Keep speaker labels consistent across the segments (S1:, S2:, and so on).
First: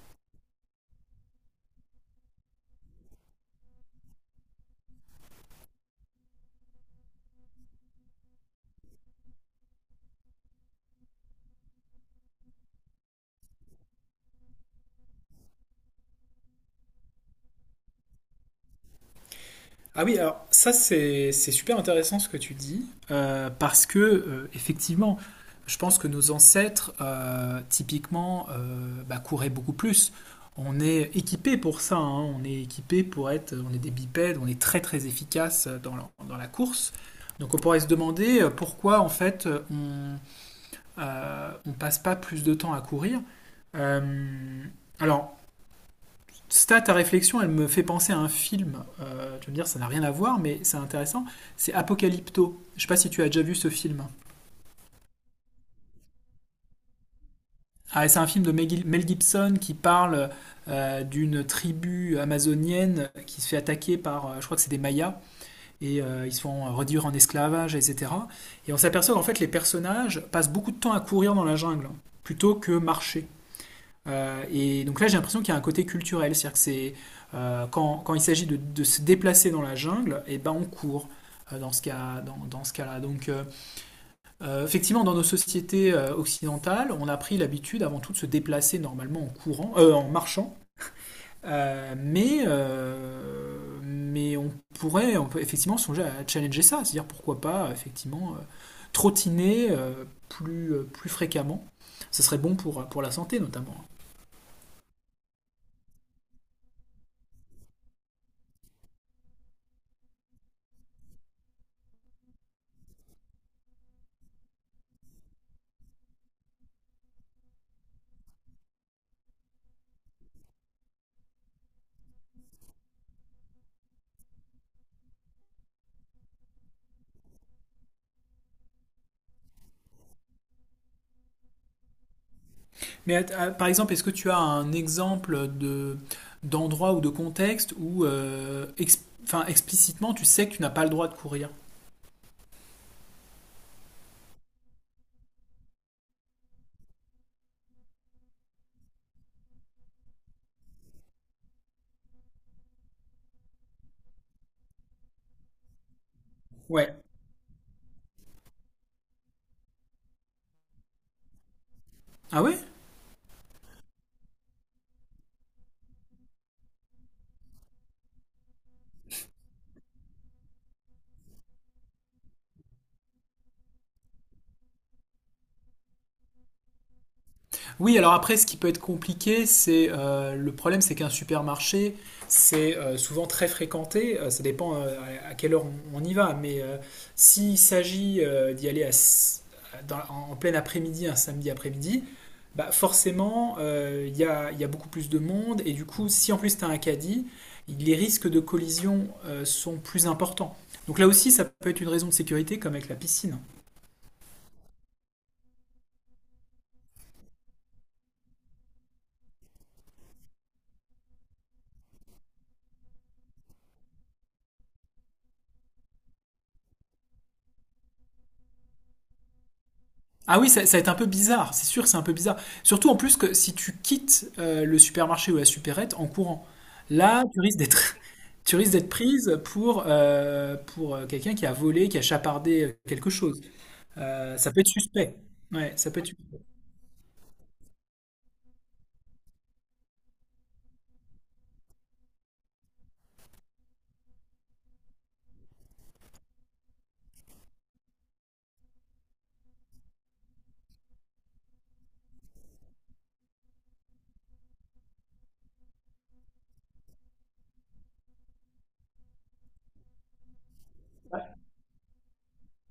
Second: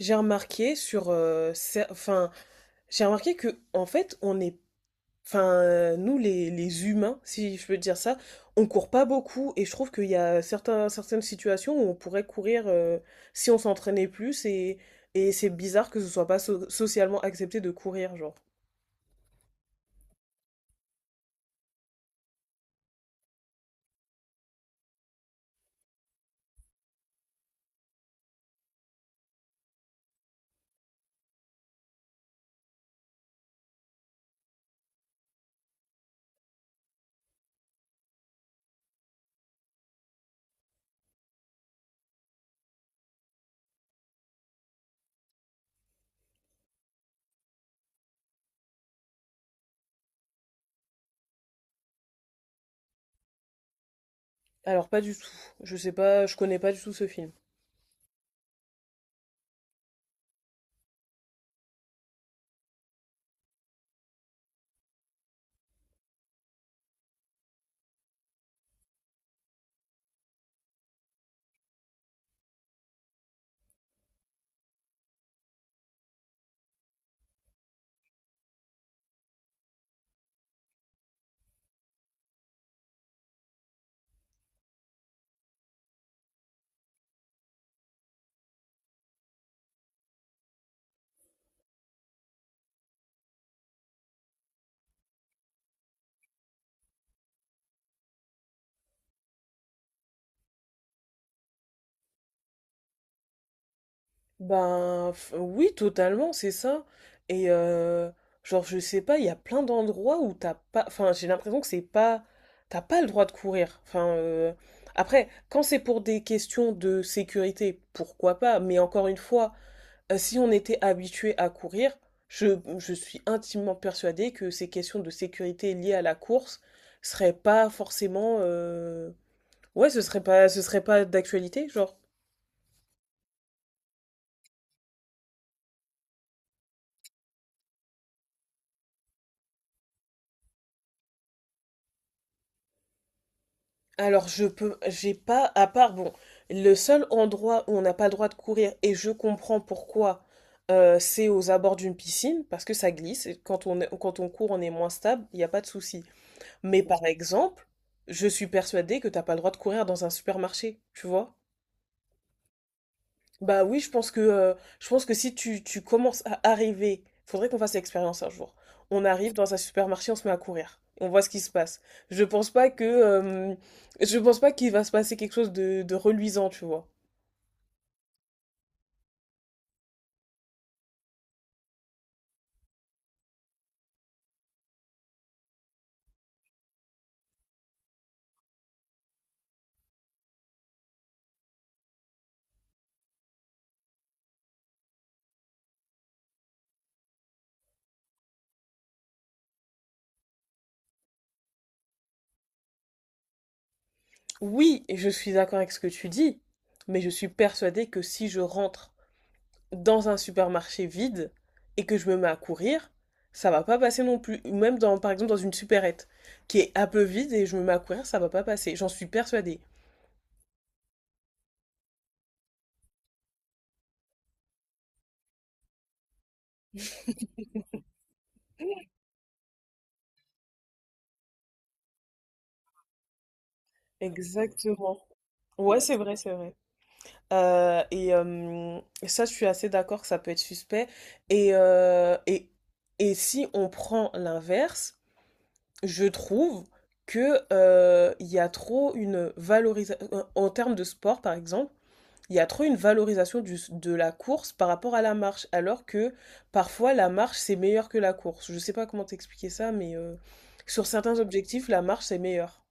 S1: J'ai remarqué sur, j'ai remarqué que en fait, nous les humains, si je peux dire ça, on court pas beaucoup et je trouve qu'il y a certaines situations où on pourrait courir si on s'entraînait plus , et c'est bizarre que ce soit pas socialement accepté de courir, genre.
S2: Ah oui, alors ça c'est super intéressant ce que tu dis, parce que effectivement, je pense que nos ancêtres typiquement bah, couraient beaucoup plus. On est équipé pour ça, hein, on est équipé pour être, on est des bipèdes, on est très très efficace dans la course. Donc on pourrait se demander pourquoi en fait on passe pas plus de temps à courir. Euh, alors ça, ta réflexion, elle me fait penser à un film. Tu vas me dire, ça n'a rien à voir, mais c'est intéressant. C'est Apocalypto. Je ne sais pas si tu as déjà vu ce film.
S1: Alors pas du tout. Je sais pas, je connais pas du tout ce film.
S2: Ah, c'est un film de Mel Gibson qui parle d'une tribu amazonienne qui se fait attaquer par, je crois que c'est des Mayas, et ils se font réduire en esclavage, etc. Et on s'aperçoit qu'en fait, les personnages passent beaucoup de temps à courir dans la jungle plutôt que marcher. Et donc là, j'ai l'impression qu'il y a un côté culturel, c'est-à-dire que c'est quand il s'agit de se déplacer dans la jungle, et ben on court dans ce cas, dans ce cas-là. Donc effectivement, dans nos sociétés occidentales, on a pris l'habitude avant tout de se déplacer normalement en courant, en marchant. Mais on peut effectivement songer à challenger ça, c'est-à-dire pourquoi pas effectivement trottiner plus fréquemment. Ce serait bon pour la santé notamment.
S1: Oui, totalement, c'est ça. Et genre, je sais pas, il y a plein d'endroits où t'as pas. Enfin, j'ai l'impression que c'est pas. T'as pas le droit de courir. Enfin, après, quand c'est pour des questions de sécurité, pourquoi pas? Mais encore une fois, si on était habitué à courir, je suis intimement persuadée que ces questions de sécurité liées à la course seraient pas forcément. Ouais, ce serait pas d'actualité, genre.
S2: Mais par exemple, est-ce que tu as un exemple de d'endroit ou de contexte où enfin, explicitement tu sais que tu n'as pas le droit de courir?
S1: Alors, j'ai pas, à part, bon, le seul endroit où on n'a pas le droit de courir, et je comprends pourquoi, c'est aux abords d'une piscine, parce que ça glisse, et quand quand on court, on est moins stable, il n'y a pas de souci. Mais
S2: Ouais.
S1: par exemple, je suis persuadée que t'as pas le droit de courir dans un supermarché, tu vois?
S2: Ah ouais?
S1: Bah oui, je pense que, je pense que si tu commences à arriver, faudrait qu'on fasse l'expérience un jour. On arrive dans un supermarché, on se met à courir. On voit ce qui se passe. Je pense pas que, je pense pas qu'il va se passer quelque chose de reluisant, tu vois.
S2: Oui, alors après, ce qui peut être compliqué, c'est le problème, c'est qu'un supermarché, c'est souvent très fréquenté. Ça dépend à quelle heure on y va, mais s'il s'agit d'y aller à s- dans- en en plein après-midi, un samedi après-midi, bah forcément, il y a beaucoup plus de monde, et du coup, si en plus tu as un caddie, les risques de collision sont plus importants. Donc là aussi, ça peut être une raison de sécurité, comme avec la piscine.
S1: Oui, et je suis d'accord avec ce que tu dis, mais je suis persuadée que si je rentre dans un supermarché vide et que je me mets à courir, ça va pas passer non plus. Ou même dans, par exemple, dans une supérette qui est un peu vide et je me mets à courir, ça va pas passer. J'en suis persuadée.
S2: Ah oui, ça va être un peu bizarre, c'est sûr, c'est un peu bizarre. Surtout en plus que si tu quittes le supermarché ou la supérette en courant, là, tu risques d'être, tu risques d'être prise pour quelqu'un qui a volé, qui a chapardé quelque chose. Ça peut être
S1: Exactement.
S2: suspect. Ouais,
S1: Ouais,
S2: ça
S1: c'est
S2: peut être.
S1: vrai, c'est vrai. Euh, et euh, ça, je suis assez d'accord que ça peut être suspect. Et, euh, et, et si on prend l'inverse, je trouve que il y a trop une valorisation, en termes de sport par exemple, il y a trop une valorisation de la course par rapport à la marche, alors que parfois la marche c'est meilleur que la course. Je sais pas comment t'expliquer ça, mais sur certains objectifs, la marche c'est meilleur.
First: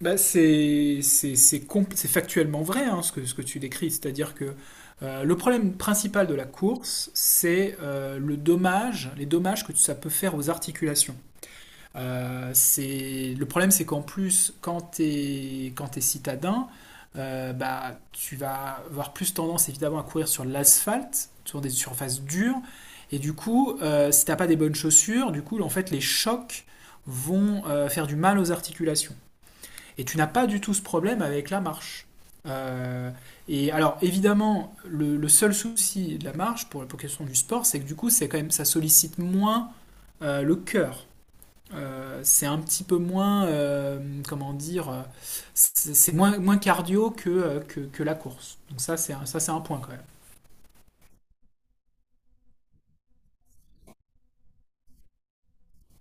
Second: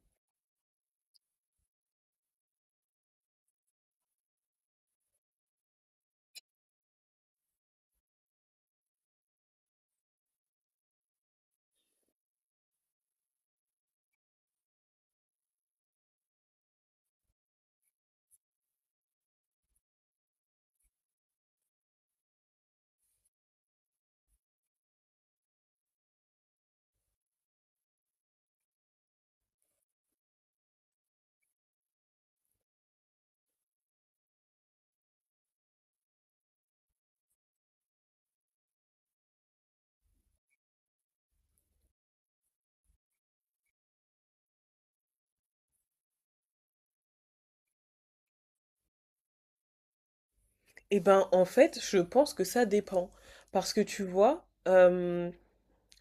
S2: Bah, c'est factuellement vrai hein, ce que tu décris, c'est-à-dire que le problème principal de la course, c'est les dommages que ça peut faire aux articulations. Le problème, c'est qu'en plus, quand t'es citadin, bah, tu vas avoir plus tendance évidemment à courir sur l'asphalte, sur des surfaces dures. Et du coup, si t'as pas des bonnes chaussures, du coup, en fait, les chocs vont faire du mal aux articulations. Et tu n'as pas du tout ce problème avec la marche. Euh, et alors, évidemment, le seul souci de la marche pour la question du sport, c'est que du coup, c'est quand même, ça sollicite moins le cœur. C'est un petit peu moins, comment dire, c'est moins cardio que la course. Donc ça, c'est un point quand même.
S1: Eh ben, en fait, je pense que ça dépend. Parce que tu vois,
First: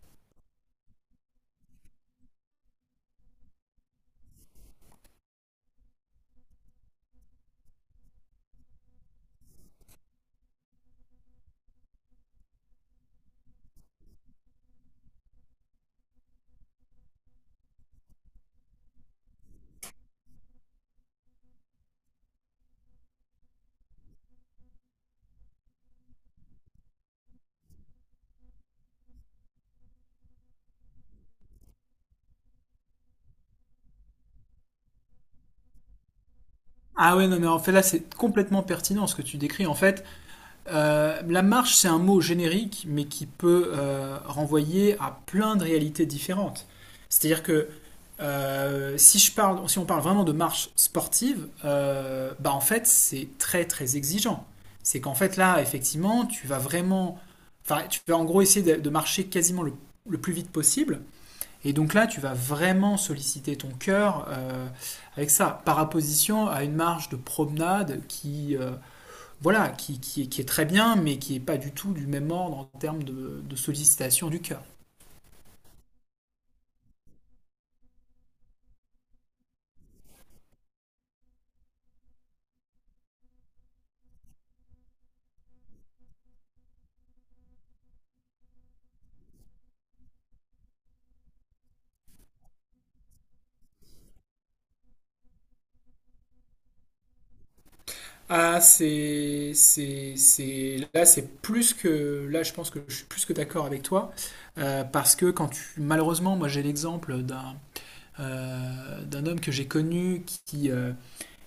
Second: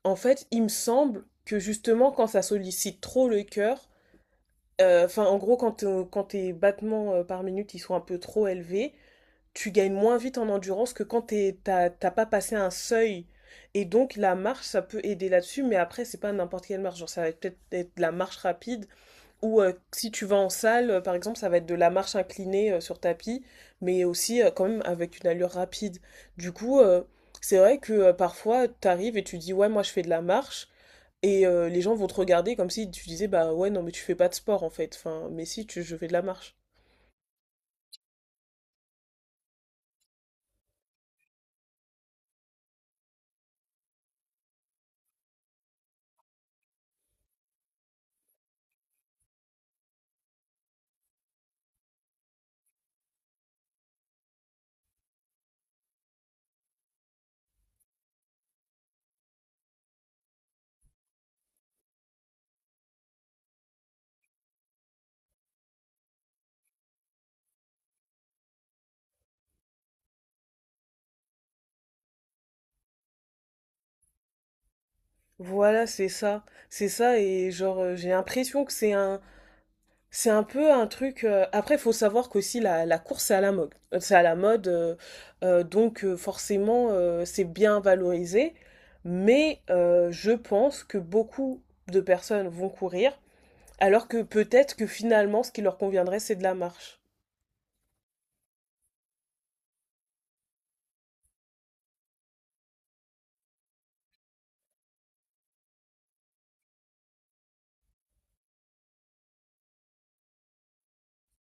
S1: en fait, il me semble que justement, quand ça sollicite trop le cœur, enfin, en gros, quand tes battements par minute, ils sont un peu trop élevés, tu gagnes moins vite en endurance que quand t'as pas passé un seuil. Et donc, la marche, ça peut aider là-dessus, mais après, c'est pas n'importe quelle marche. Genre, ça va peut-être être de la marche rapide ou si tu vas en salle, par exemple, ça va être de la marche inclinée sur tapis, mais aussi quand même avec une allure rapide. Du coup, c'est vrai que parfois, t'arrives et tu dis, ouais, moi je fais de la marche, et les gens vont te regarder comme si tu disais, bah ouais, non, mais tu fais pas de sport en fait. Enfin, mais si, je fais de la marche.
S2: Ah ouais, non, mais en fait, là, c'est complètement pertinent ce que tu décris. En fait, la marche, c'est un mot générique, mais qui peut renvoyer à plein de réalités différentes. C'est-à-dire que si on parle vraiment de marche sportive, bah en fait, c'est très très exigeant. C'est qu'en fait, là, effectivement, tu vas vraiment. Enfin, tu vas en gros essayer de marcher quasiment le plus vite possible. Et donc là, tu vas vraiment solliciter ton cœur avec ça, par opposition à une marche de promenade qui, voilà, qui est très bien, mais qui n'est pas du tout du même ordre en termes de sollicitation du cœur.
S1: Voilà, c'est ça. C'est ça, et genre, j'ai l'impression que c'est c'est un peu un truc. Après, il faut savoir qu'aussi la course, c'est à la mode. C'est à la mode, donc forcément, c'est bien valorisé. Mais je pense que beaucoup de personnes vont courir, alors que peut-être que finalement, ce qui leur conviendrait, c'est de la marche.
S2: Ah, là, c'est plus que, là, je pense que je suis plus que d'accord avec toi, parce que malheureusement, moi, j'ai l'exemple d'un homme que j'ai connu qui, euh,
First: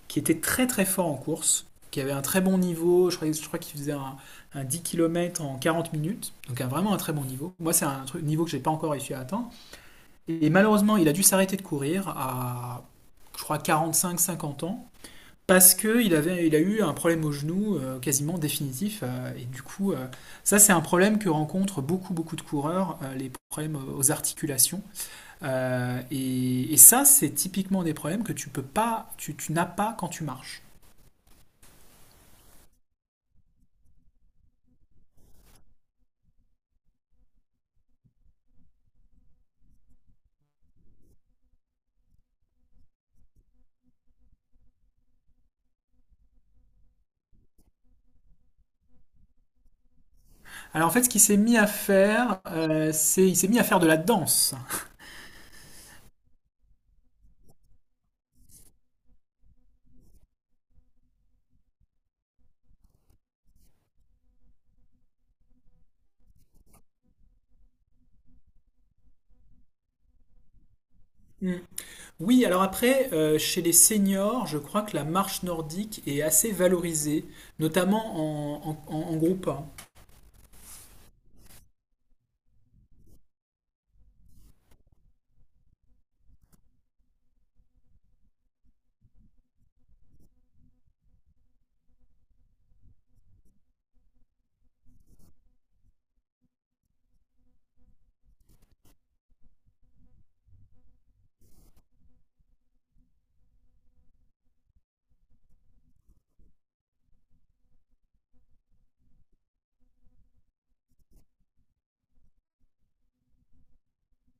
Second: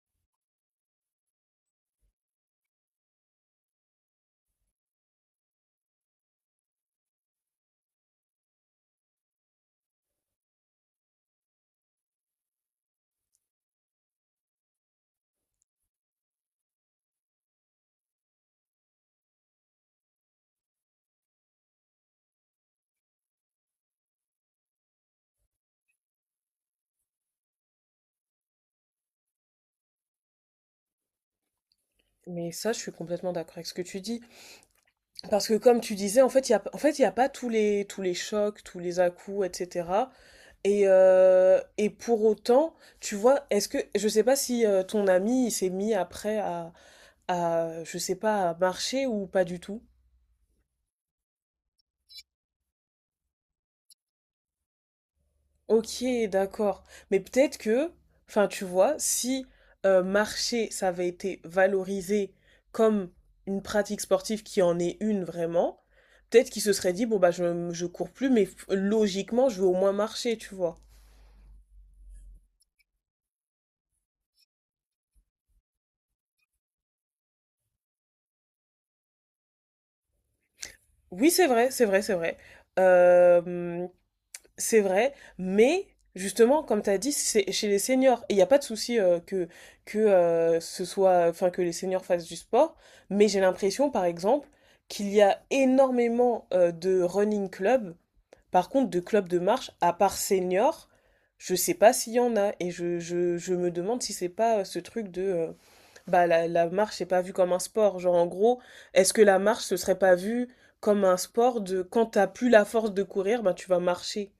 S2: qui était très très fort en course, qui avait un très bon niveau, je crois qu'il faisait un 10 km en 40 minutes, donc vraiment un très bon niveau. Moi, c'est un truc, niveau que j'ai pas encore réussi à atteindre. Et malheureusement, il a dû s'arrêter de courir à, je crois, 45-50 ans, parce qu'il a eu un problème au genou quasiment définitif. Et du coup, ça, c'est un problème que rencontrent beaucoup, beaucoup de coureurs, les problèmes aux articulations. Et ça, c'est typiquement des problèmes que tu n'as pas quand tu marches.
S1: Mais ça, je suis complètement d'accord avec ce que tu dis. Parce que comme tu disais, en fait, il y a, en fait, il y a pas tous tous les chocs, tous les à-coups, etc. Et pour autant, tu vois, est-ce que, je sais pas si ton ami il s'est mis après à, je sais pas, à marcher ou pas du tout.
S2: Alors en fait, ce qu'il s'est mis à faire, c'est il s'est mis à faire de la danse.
S1: Ok, d'accord. Mais peut-être que, enfin, tu vois, si marcher, ça avait été valorisé comme une pratique sportive qui en est une vraiment, peut-être qu'il se serait dit, bon, bah, je cours plus, mais logiquement, je veux au moins marcher, tu vois.
S2: Mm. Oui, alors après, chez les seniors, je crois que la marche nordique est assez valorisée, notamment en groupe. Un.
S1: Oui, c'est vrai, c'est vrai, c'est vrai. Euh, C'est vrai, mais justement, comme tu as dit, c'est chez les seniors. Il n'y a pas de souci que, ce soit, enfin, que les seniors fassent du sport, mais j'ai l'impression, par exemple, qu'il y a énormément de running clubs. Par contre, de clubs de marche, à part seniors, je sais pas s'il y en a. Et je me demande si c'est pas ce truc de. Bah, la marche, c'est pas vu comme un sport. Genre, en gros, est-ce que la marche, ce serait pas vu comme un sport de quand t'as plus la force de courir, bah, tu vas marcher?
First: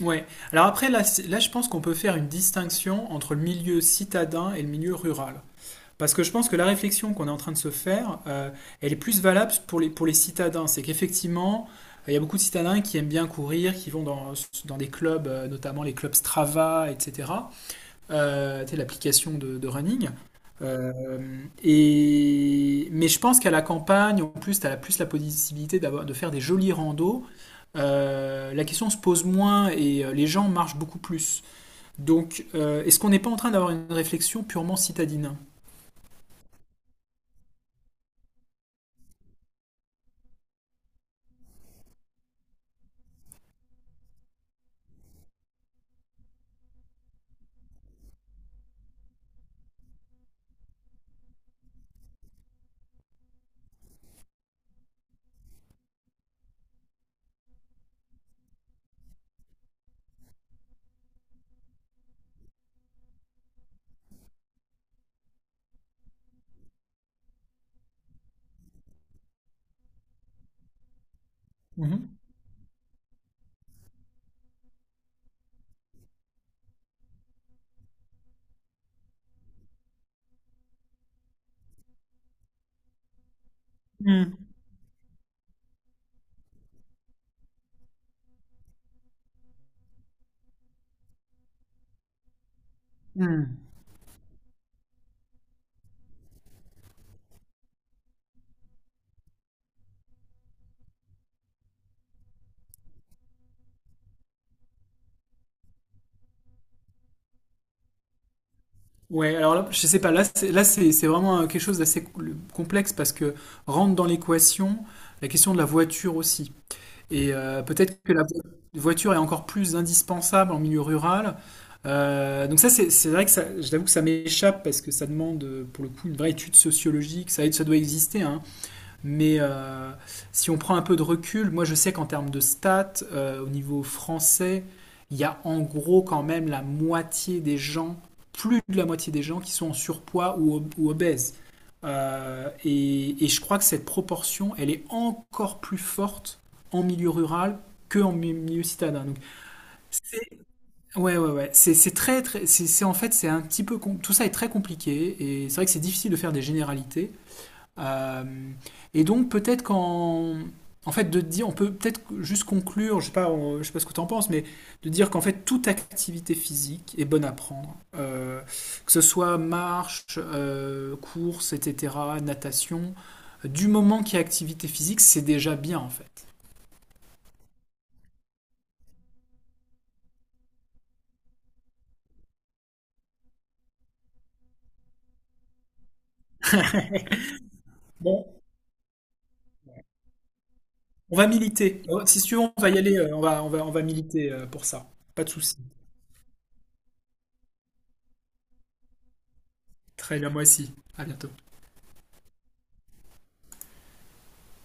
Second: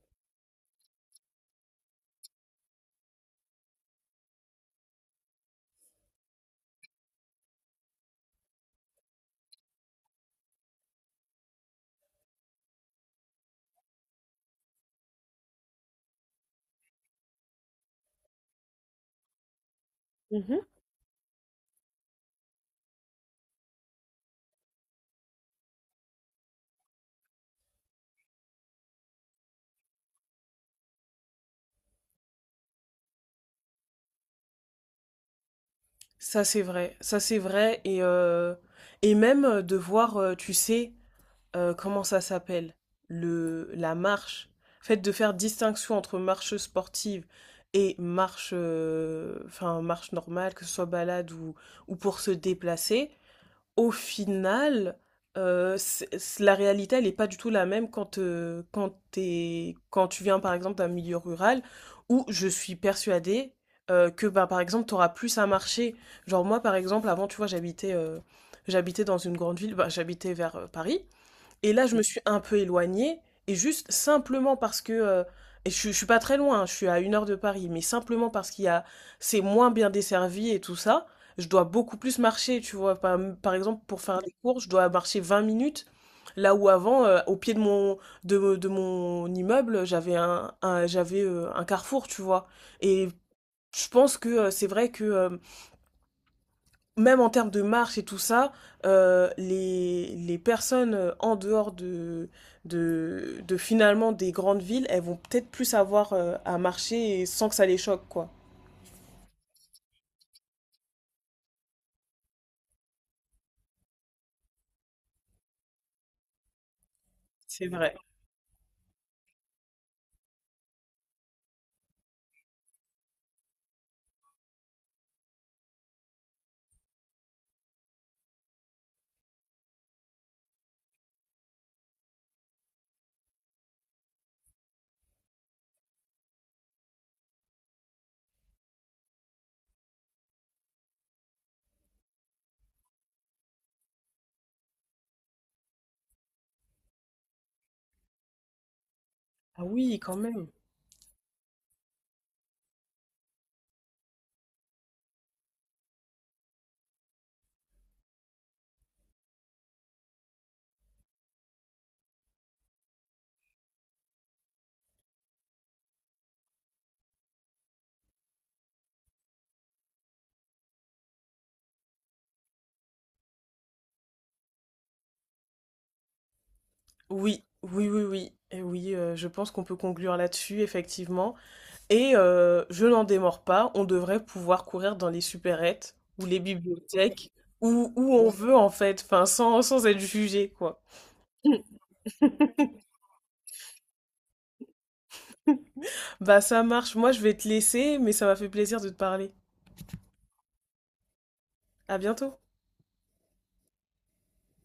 S2: Ouais. Alors après, là, là, je pense qu'on peut faire une distinction entre le milieu citadin et le milieu rural. Parce que je pense que la réflexion qu'on est en train de se faire, elle est plus valable pour les citadins. C'est qu'effectivement, il y a beaucoup de citadins qui aiment bien courir, qui vont dans des clubs, notamment les clubs Strava, etc. Tu sais, l'application de running.
S1: Mhm.
S2: Euh, Mais je pense qu'à la campagne, en plus, tu as plus la possibilité de faire des jolis randos. La question se pose moins et les gens marchent beaucoup plus. Donc, est-ce qu'on n'est pas en train d'avoir une réflexion purement citadine?
S1: Ça c'est vrai et même de voir, tu sais, comment ça s'appelle? La marche. En fait, de faire distinction entre marche sportive et marche, enfin, marche normale, que ce soit balade ou pour se déplacer, au final, la réalité, elle n'est pas du tout la même quand, quand tu viens, par exemple, d'un milieu rural où je suis persuadée que, bah, par exemple, tu auras plus à marcher. Genre, moi, par exemple, avant, tu vois, j'habitais dans une grande ville, bah, j'habitais vers Paris. Et là, je me
S2: Mhm.
S1: suis un peu éloignée, et juste simplement parce que, je suis pas très loin, hein, je suis à une heure de Paris, mais simplement parce qu'il y a, c'est moins bien desservi et tout ça, je dois beaucoup plus marcher, tu vois. Par exemple, pour faire des cours, je dois marcher 20 minutes, là où avant, au pied de de mon immeuble, j'avais, un carrefour, tu vois. Et
S2: Mhm.
S1: je pense que c'est vrai que même en termes de marche et tout ça, les personnes en dehors de finalement des grandes villes, elles vont peut-être plus avoir à marcher et sans que ça les choque, quoi.
S2: Ouais, alors là, je sais pas, là, c'est vraiment quelque chose d'assez complexe parce que rentre dans l'équation la question de la voiture aussi. Et
S1: C'est vrai.
S2: peut-être que la voiture est encore plus indispensable en milieu rural. Donc ça, c'est vrai que ça, je t'avoue que ça m'échappe parce que ça demande pour le coup une vraie étude sociologique. Ça doit exister, hein. Mais si on prend un peu de recul, moi je sais qu'en termes de stats, au niveau français, il y a en gros quand même la moitié des gens, plus de la moitié des gens qui sont en surpoids ou obèses. Et je crois que cette proportion, elle est encore plus forte en milieu rural que en milieu citadin. Donc,
S1: Ah oui, quand
S2: c'est-
S1: même.
S2: ouais, ouais, ouais. C'est très, très, en fait, c'est un petit peu, tout ça est très compliqué et c'est vrai que c'est difficile de faire des généralités. Euh, et donc peut-être qu'en fait de dire, on peut peut-être juste conclure, je sais pas, je sais pas ce que tu en penses, mais de dire qu'en fait toute activité physique est bonne à prendre, que ce soit marche, course, etc., natation, du moment qu'il y a activité physique, c'est déjà bien en fait.
S1: Oui, oui, oui, oui. Et oui, je pense qu'on peut conclure là-dessus, effectivement. Et je n'en démords pas, on devrait pouvoir courir dans les supérettes ou les bibliothèques, où
S2: Bon,
S1: on Ouais. veut, en fait, enfin, sans être jugé, quoi.
S2: on va militer. Si tu veux, on va y aller, on va militer pour ça. Pas de souci.
S1: Bah ça marche, moi je vais te laisser, mais ça m'a fait plaisir de te parler.
S2: Très bien, moi aussi. À bientôt.
S1: À bientôt.